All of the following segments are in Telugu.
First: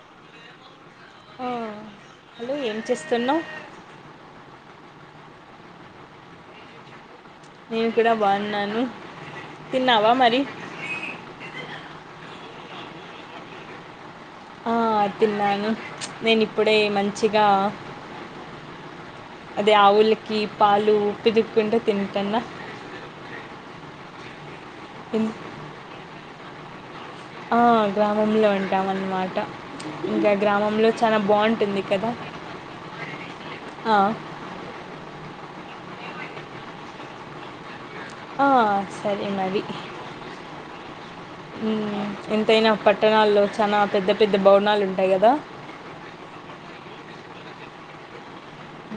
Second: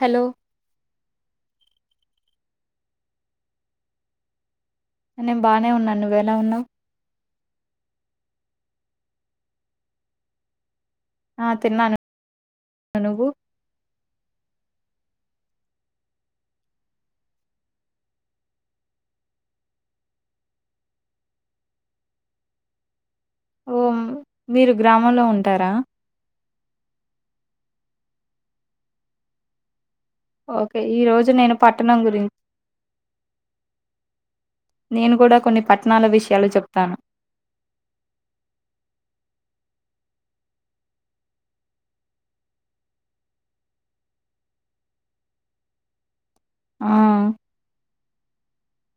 హలో ఆ! హలో ఏం చేస్తున్నావ్ నేను బాగానే ఉన్నాను నువ్వెలా ఉన్నావ్ నేను కూడా బాగున్నాను తిన్నావా మరి ఆ తిన్నాను నువ్వు ఆ తిన్నాను నేను ఇప్పుడే మంచిగా అదే ఆవులకి పాలు పితకుతుంటే తింటాన్న ఓ మీరు గ్రామంలో ఉంటారా ఆ గ్రామంలో ఉంటాం అన్నమాట ఓకే ఈ రోజు నేను పట్టణం కదా! గురించి ఆ! నేను కూడా కొన్ని పట్టణాల విషయాలు చెప్తాను ఆ సరే మరి ఎంతైనా పట్టణాల్లో చాలా పెద్ద పెద్ద భవనాలు ఉంటాయి కదా ఆ హ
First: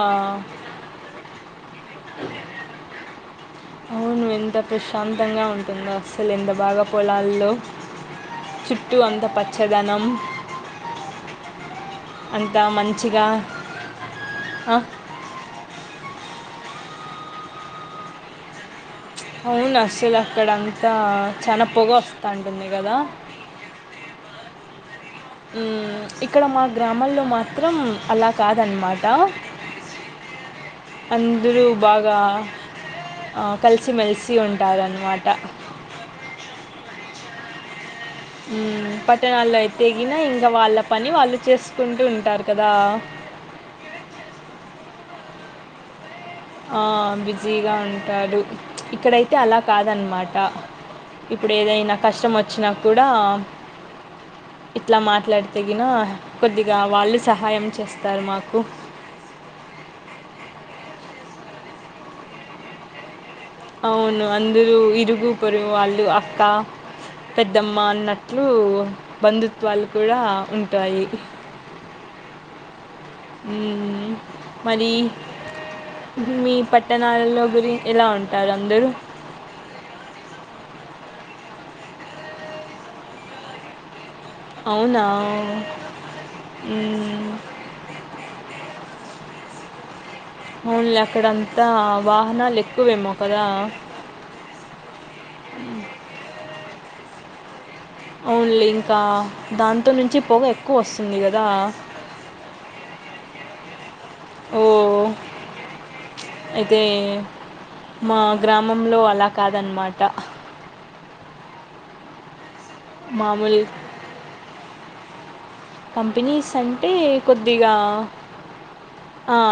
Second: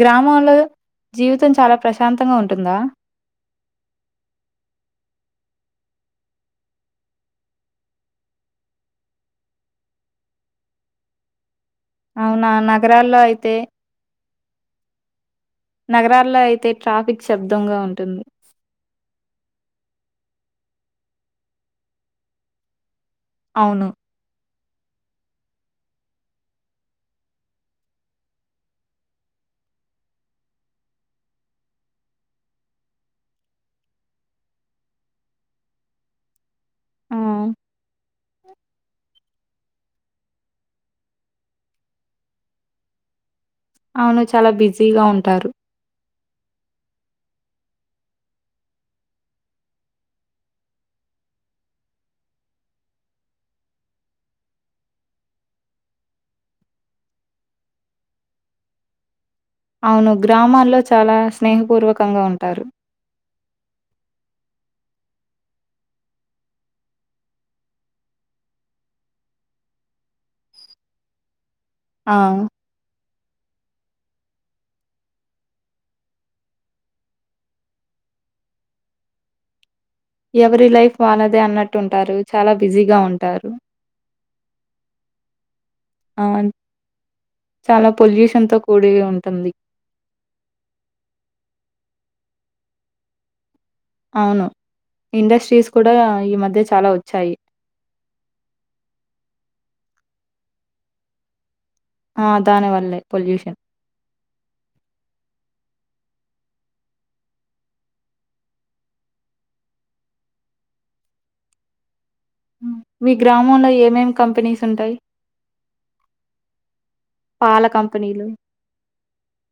గ్రామంలో జీవితం చాలా ప్రశాంతంగా ఉంటుందా తంగా ఉంటుందో అసలు ఎంత బాగా పొలాల్లో చుట్టూ అంత పచ్చదనం అవునా అంత నగరాల్లో మంచిగా అయితే ఆ నగరాల్లో అయితే ట్రాఫిక్ శబ్దంగా ఉంటుంది. అవును అసల్ అక్కడ అంతా చన్నా పొగ వస్తాంటుంది కదా? అవును. ఉమ్, ఇక్కడ మా గ్రామంలో మాత్రం అలా కాదన్నమాట. అందరూ బాగా కలిసిమేలిసి ఉంటారన్నమాట. ఆ ఉమ్, పట్టణాల్లో అయితెగినా ఇంకా వాళ్ళ పని వాళ్ళు చేసుకుంటూ ఉంటారు కదా అవును చాలా బిజీగా ఉంటారు. ఆ బిజీగా ఉంటడు. ఇక్కడైతే అలా కాదన్నమాట. ఇప్పుడు ఏదైనా కష్టం వచ్చినా కూడా ఇట్లా మాట్లాడితెగినా కొద్దిగా వాళ్ళు సహాయం చేస్తారు మాకు. అవును గ్రామాల్లో చాలా స్నేహపూర్వకంగా ఉంటారు. అవును అందరూ ఇరుగు పరుగు వాళ్ళు అక్క పెద్దమ్మ అన్నట్లు బంధుత్వాలు కూడా ఉంటాయి. ఆ మరి మీ పట్టణాలలో గురి ఎలా ఉంటారు అందరూ? ఎవరిీ లైఫ్ వాళ్ళదే అన్నట్టు ఉంటారు చాలా బిజీగా ఉంటారు అవునా? అ హ్మ్. చాలా పొల్యూషన్ తో కూడి ఉం తంది అవునులే అక్కడంతా వాహనాలు ఎక్కువేమో కదా అవును ఇండస్ట్రీస్ కూడా ఈ మధ్య చాలా వ చఐ ఓన్లీ ఇంకా దాంతో నుంచి పొగ ఎక్కువ వస్తుంది కదా ఆ దాన వల్లె పొల్యూషన్ ఓ అయితే మా గ్రామంలో అలా కాదన్నమాట మీ గ్రామంలో ఏమేమి కంపెనీస్ ఉంటాయి కంపెనీస్ అంటే పాల కొద్దిగా కంపెనీలు,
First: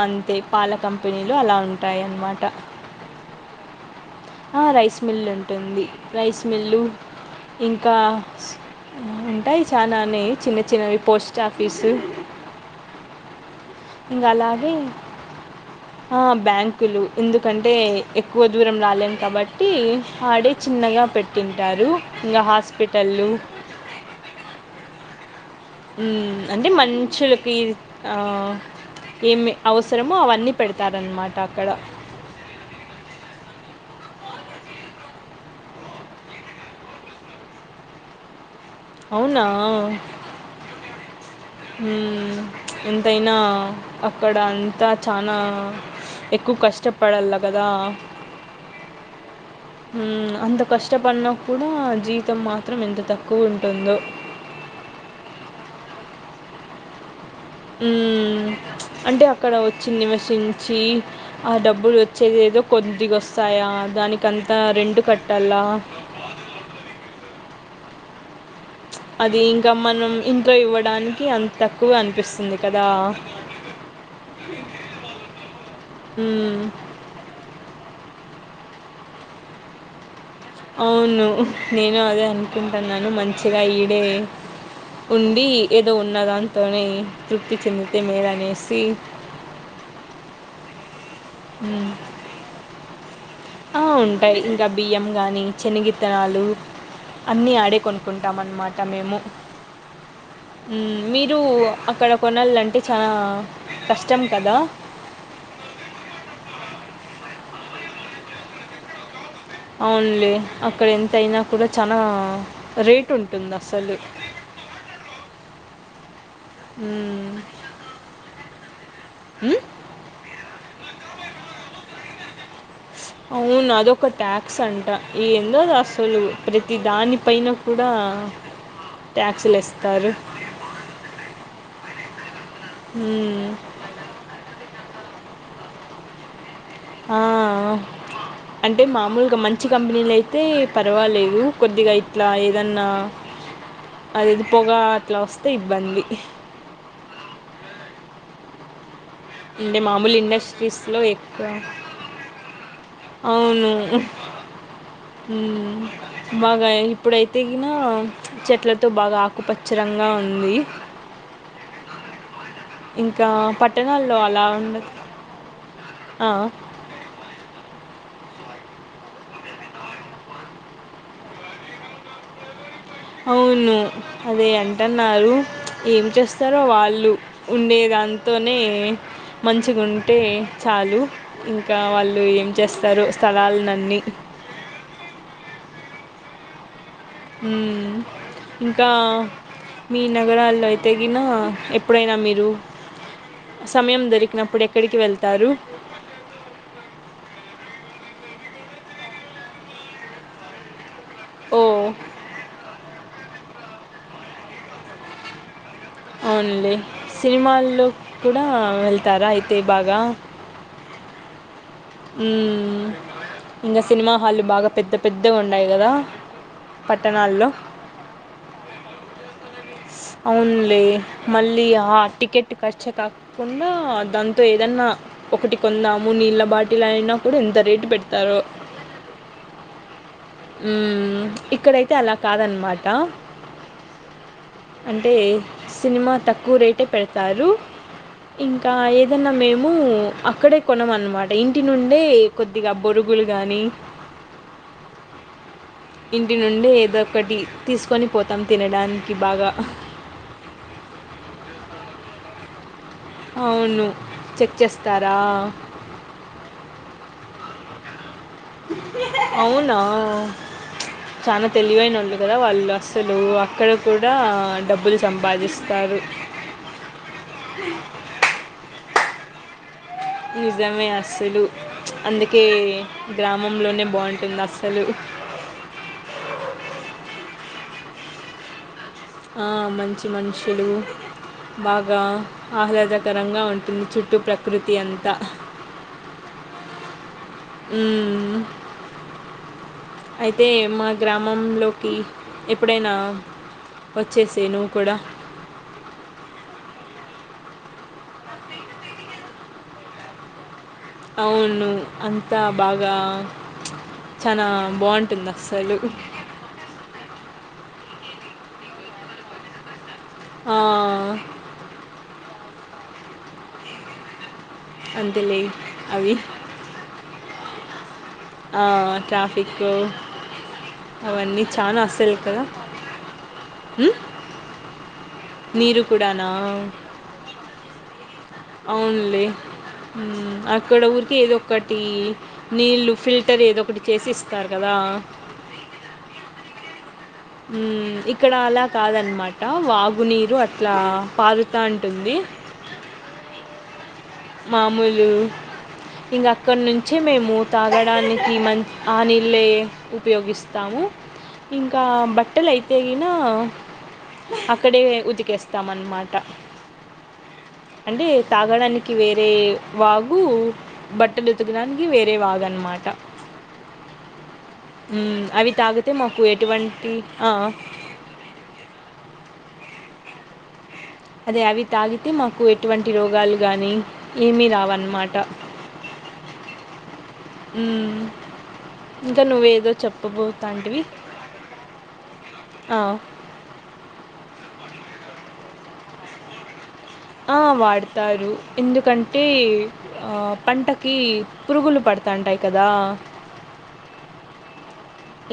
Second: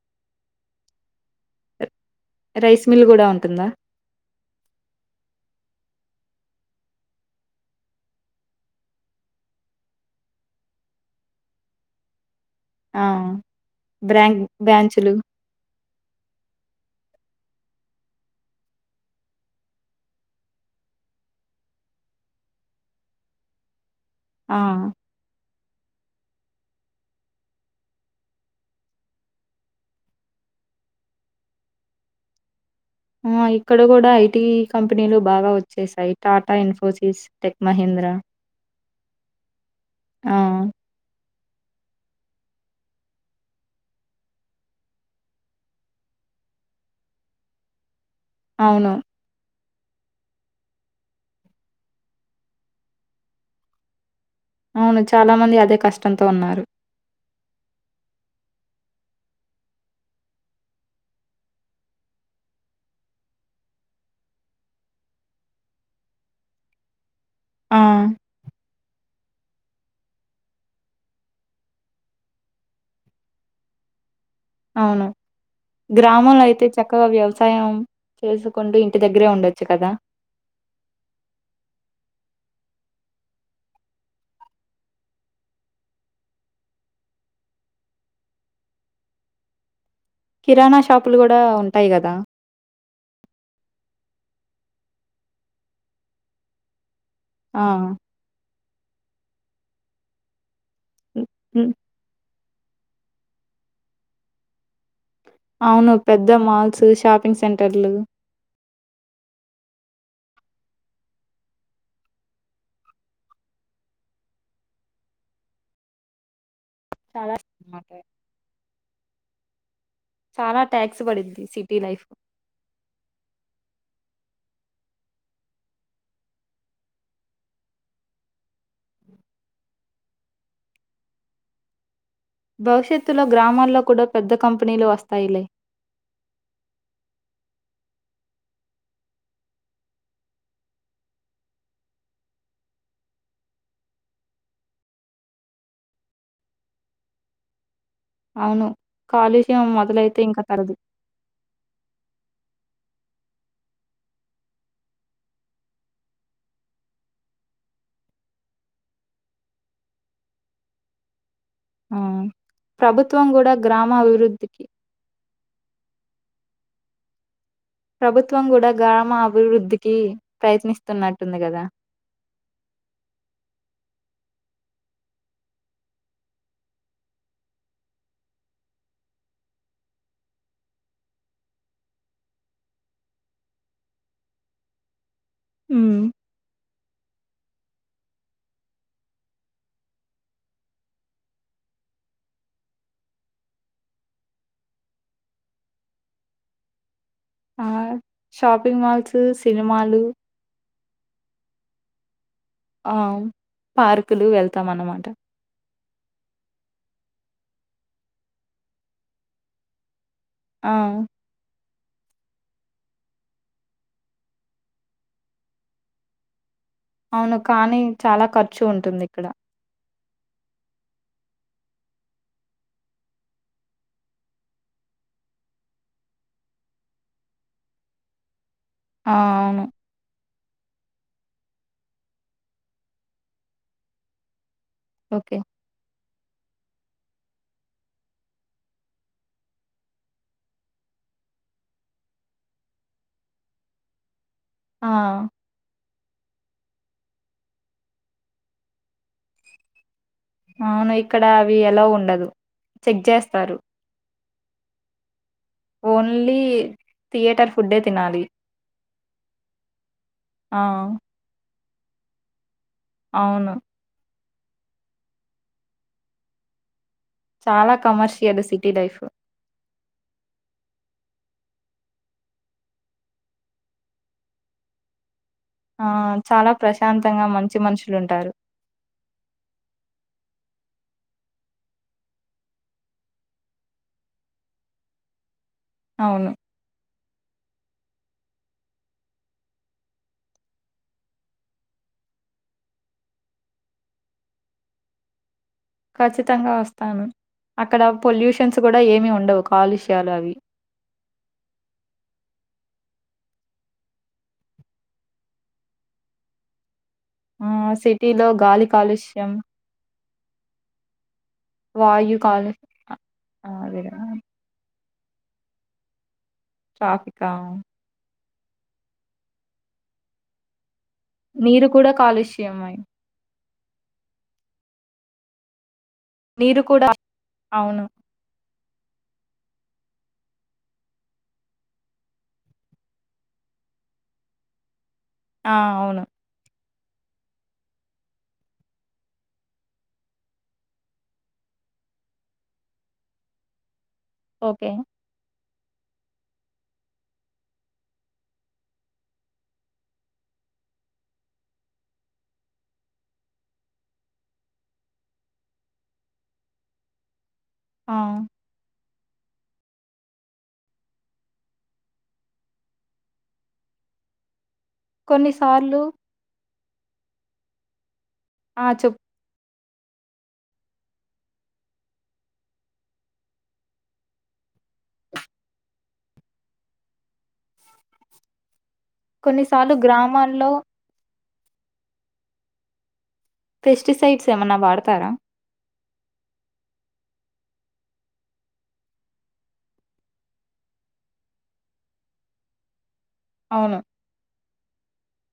అంతే పాల కంపెనీ రైస్ మిల్ కూడా ఉంటుందా? ఆ రైస్ మిల్లు ఉంటుంది. రైస్ మిల్లు, ఇంకా ఉంటాయి చాలానే చిన్న చిన్నవి పోస్ట్ ఆఫీసు ఆ ఇంకా బ్రాంక్ అలాగే బ్రాంచులు. ఆ బ్యాంకులు. ఎందుకంటే ఎక్కువ దూరం రాలేము కాబట్టి ఆడే చిన్నగా పెట్టింటారు ఇంకా హాస్పిటల్లుు ఆ ఉమ్. అంటే మషులకి ఏమి అవసరమో అవన్నీ పెడతారన్నమాట అక్కడ ఆ ఇక్కడ కూడా ఐటీ కంపెనీలు బాగా వచ్చేసాయి టాటా ఇన్ఫోసిస్ టెక్ మహీంద్ర అవునా ఆ! ఉమ్. ఎంతైనా అక్కడ అంతా చాలా ఎక్కువ కష్టపడలా కదా అవును ఉమ్. అంత కష్టపడినా కూడా జీతం మాత్రం ఎంత తక్కువ ఉంటుందో. అవును చాలా మంది అదే కష్టంతో ఉన్నారు. ఉమ్. అంటే అక్కడ వచ్చి నివసించి ఆ డబ్బులు వచ్చేది ఏదో కొద్దిగా వస్తాయా దానికి అంతా రెంట్ కట్టాలా ఆ అది ఇంకా మనం ఇంట్లో ఇవ్వడానికి అంత తక్కువ అనిపిస్తుంది కదా అవును గ్రామంలో హ్మ్. అయితే చక్కగా వ్యవసాయం చేసుకుంటూ ఇంటి దగ్గరే ఉండొచ్చు కదా అవును నేను అదే అనుకుంటున్నాను మంచిగా ఈడే ఉండి ఏదో ఉన్న దానింతోనే తృప్తి చెందితే మేలు అనేసి కిరాణాషాప్ అప్పులు గూడా ఉంటాయి గదా ఆ ఉంటాయి ఇంకా బియ్యం గాని చేనిగిత్తనాలు అన్నీ ఆ! ఆడే కొనుకుంటాం అన్మాట తమేము ఊ హ్మ్. మీరు హ్మ్. అక్కడ కొ కొనాలంటే చాలా కష్టం కదా అవును పెద్ద మాల్స్ షాపింగ్ సెంటర్లు అవున్లే అక్కడ ఎంత అయినా కూడా చనా రేట్ ఉంటుంది అసలు చాలా ఇస్ట్ ఉ చాలా ట్యాక్స్ పడిద్ది సిటీ లైఫ్ అవును అదొక ట్యాక్స్ అంట ఏందో అసలు ప్రతి దాని పైన కూడా ట్యాక్స్ లేస్తారు భవిష్యత్తులో గ్రామాల్లో కూడా పెద్ద కంప్ పనీలో వస్తాయిలే ఆ అంటే మామూలుగా మంచి కంపెనీలు అయితే పర్వాలేదు కొద్దిగా ఇట్లా ఏదన్నా అదిది పొగా అట్లా వస్తే ఇబ్బంది అవును కాలుష్యం అంటే మామూలు మొదలైతే ఇంక తరదు. ఇండస్ట్రీస్ లో ఎక్కువ అవును ఊ బాగా ఇప్పుడైతే గిన చెట్లతో బాగా ఆకుపచ్చరంగా ఉంది ఆ ప్రభుత్వం ఇంకా గూడా పట్టణాల్లో అలా గ్రామాభివృద్ధికి ఉండదు ఆ ప్రభుత్వం కూడా గ్రామ అభివృద్ధికి ప్రయత్నిస్తున్నట్టుంది గదా అవును అదే అంటన్నారు ఏం చేస్తరో వాళ్ళు ఉండేదాంతోనే మంచిగా ఉంటే చాలు ఇంకా వాళ్ళు ఏం చేస్తరో స్థలాలనన్ని ఊ ఊ ఇంకా మీ నగరాల్లో అయితే గిన ఎప్పుడైనా మీరు సమయం దొరికినప్పుడు ఎక్కడికి వెళ్తారు ఆ షాపింగ్ మాల్స్ సినిమాలు ఓ ఆ పార్కులు వెళ్తాం అన్నమాట ఓన్లీ సినిమాల్లో కుడా వెళ్తారా అయితే బాగా ఆ ఊ ఇంగ సినిమా హళ్లు బాగా పెద్ద పెద్దగా ఉండయి గదా అవును కానీ చాలా ఖర్చు ఉంటుంది ఇక్కడ అవునులే మళ్ళీ ఆ టికెట్ ఖర్చు కాక కుండా దాంతో ఏదన్నా ఒకటి కొందామ నీళ్ళ బాటిల్ అయినా కూడా ఎంత రేటు పెడతారో ఆ అవును ఉ ఇక్కడైతే అలా కాదన్మాట అంటే ఓకే. సినిమా తక్కువ రేటే పెడతారు ఇంకా ఏదన్నా మేము అక్కడే కొనమన్నమాట ఇంటి నుండే కొద్దిగా బొరుగులు గానీ త ఆ ఇంటి నుండి ఏద ఒకటి తీసుకొని పోతాం తినడానికి బాగా అవును ఇక్కడ అవి ఎలోవ్ ఉండదు చెక్ చేస్తారు అవును చెక్ చేస్తారా ఓన్లీ థియేటర్ ఫుడే తినాలి అవునా ఆ తెలివైనోళ్ళు కదా వాళ్ళు అసలు అవును. అక్కడ కూడా డబ్బులు సంపాదిస్తారు చాలా కమర్షియల్ సిటీ లైఫ్ నిజమే అస్సలు అందుకే గ్రామంలోనే బాగుంటుంది అస్సలు ఆ చాలా ప్రశాంతంగా మంచి మనుషులుంటారు మంచి మనుషులు బాగా ఆహ్లాదకరంగా ఉంటుంది చుట్టూ ప్రకృతి అంతా అవును హ అయితే మా గ్రామంలోకి ఎప్పుడైనా వచ్చేసే నువ్వు కూడా ఖచ్చితంగా వస్తాను అక్కడ పొల్యూషన్స్ కూడా ఏమిీ ఉండవు కాలుష్యాలు అవి అవును అంతా బాగా చాలా బాగుంటుంది అస్సలు ఆ సిటీలో గాలి కాలుష్యం వాయు కాాల అ అదే అందు లే అవి ట్రాఫిక ఆ ట్రాఫిక్ అవన్నీ నీరు కూడా కాలుష్యమై హ నిరు కుడన నీరు కూడా అవును అవునులే అక్కడ ఊరికి ఏదో ఒకటి నీళ్ళు ఫిల్టర్ ఏదో ఒకటి చేసి ఇస్తారు కదా ఆ అవును ఇక్కడ అలా కాదన్నమాట వాగునీరు అట్లా పారుతా ఉంటుంది ఓకే. మామూలు ఇంకా అక్కడి నుంచే మేము తాగడానికి మ ఆ నీళ్ళ ఉపయోగిస్తాము ఇంకా బట్టలు అయితేిన అక్కడే ఉతికేస్తాంన్నమాట ఆ! అంటె తాగడానికి వేరే వాగు బట్టలు ఉతకడానికి వేరే వాగన్నమాట ఉ అవి కొన్నిసార్లు తాగితే మాకు ఎటువంటి ఆ ఆ చెూ అదే అవి తాగితే మాకు ఎటువంటి రోగాలు గాని ఏమిీ రావన్నమాట ఇంకా నువ్వేదో కొన్నిసార్లు గ్రామాల్లో చెప్పబోతాంటివి ఆ పెస్టిసైడ్స్ ఏమన్నా వాడతారా ఆ వాడతారు ఎందుకంటే పంటకి పురుగులు పడుతాంటాయి కదా అవును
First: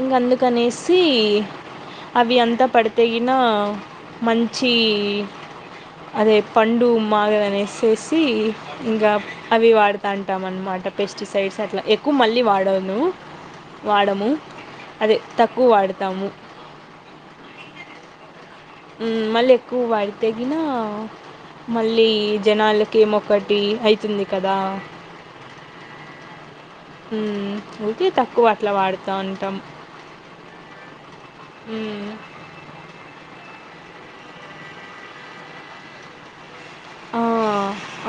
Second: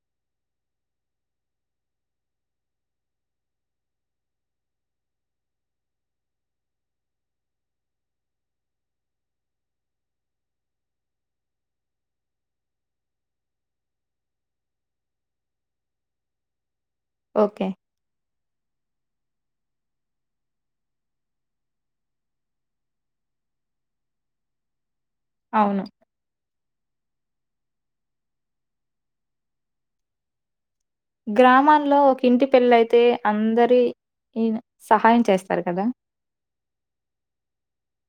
ఇంకా అందుకనేసి అవి అంతా పడితేగిన మంచి అదే పండు మాగ అనేసేసి ఇంకా అవి వాడుతా అంటాం అన్నమాట పెస్టిసైడ్స్ అట్లా ఎక్కువ మళ్ళీ వాడను వాడము అదే తక్కువ వాడతాము ఓకే మళ్ళీ ఎక్కువ వాడితెగిన మళ్ళీ జనాలకి ఏమొ ఒకటి అవుతుంది కదా అవును ఉ ఊే తక్కువ అట్లా వాడుతా ఉంటాం గ్రామాల్లో ఒక ఇంటి పెళ్ల అయితే అందరి ఈ సహాయం చేస్తారు కదా ఆ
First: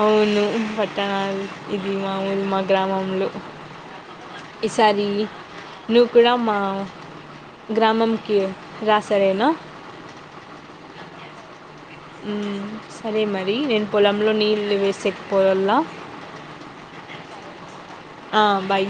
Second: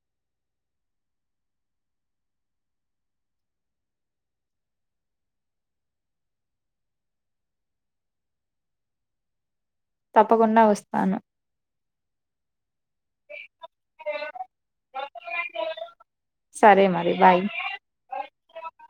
అవును పట్టణాలు ఇది మామంది మా గ్రామంలో ఈసారి నువ్వు కూడా మా గ్రామంకి రా సారేనా తప్పకుండా వస్తాను సరే మరి నేను పొలంలో నీళ్ళు వేసేకపోవలా సరే మరి. బాయ్ ఆ బై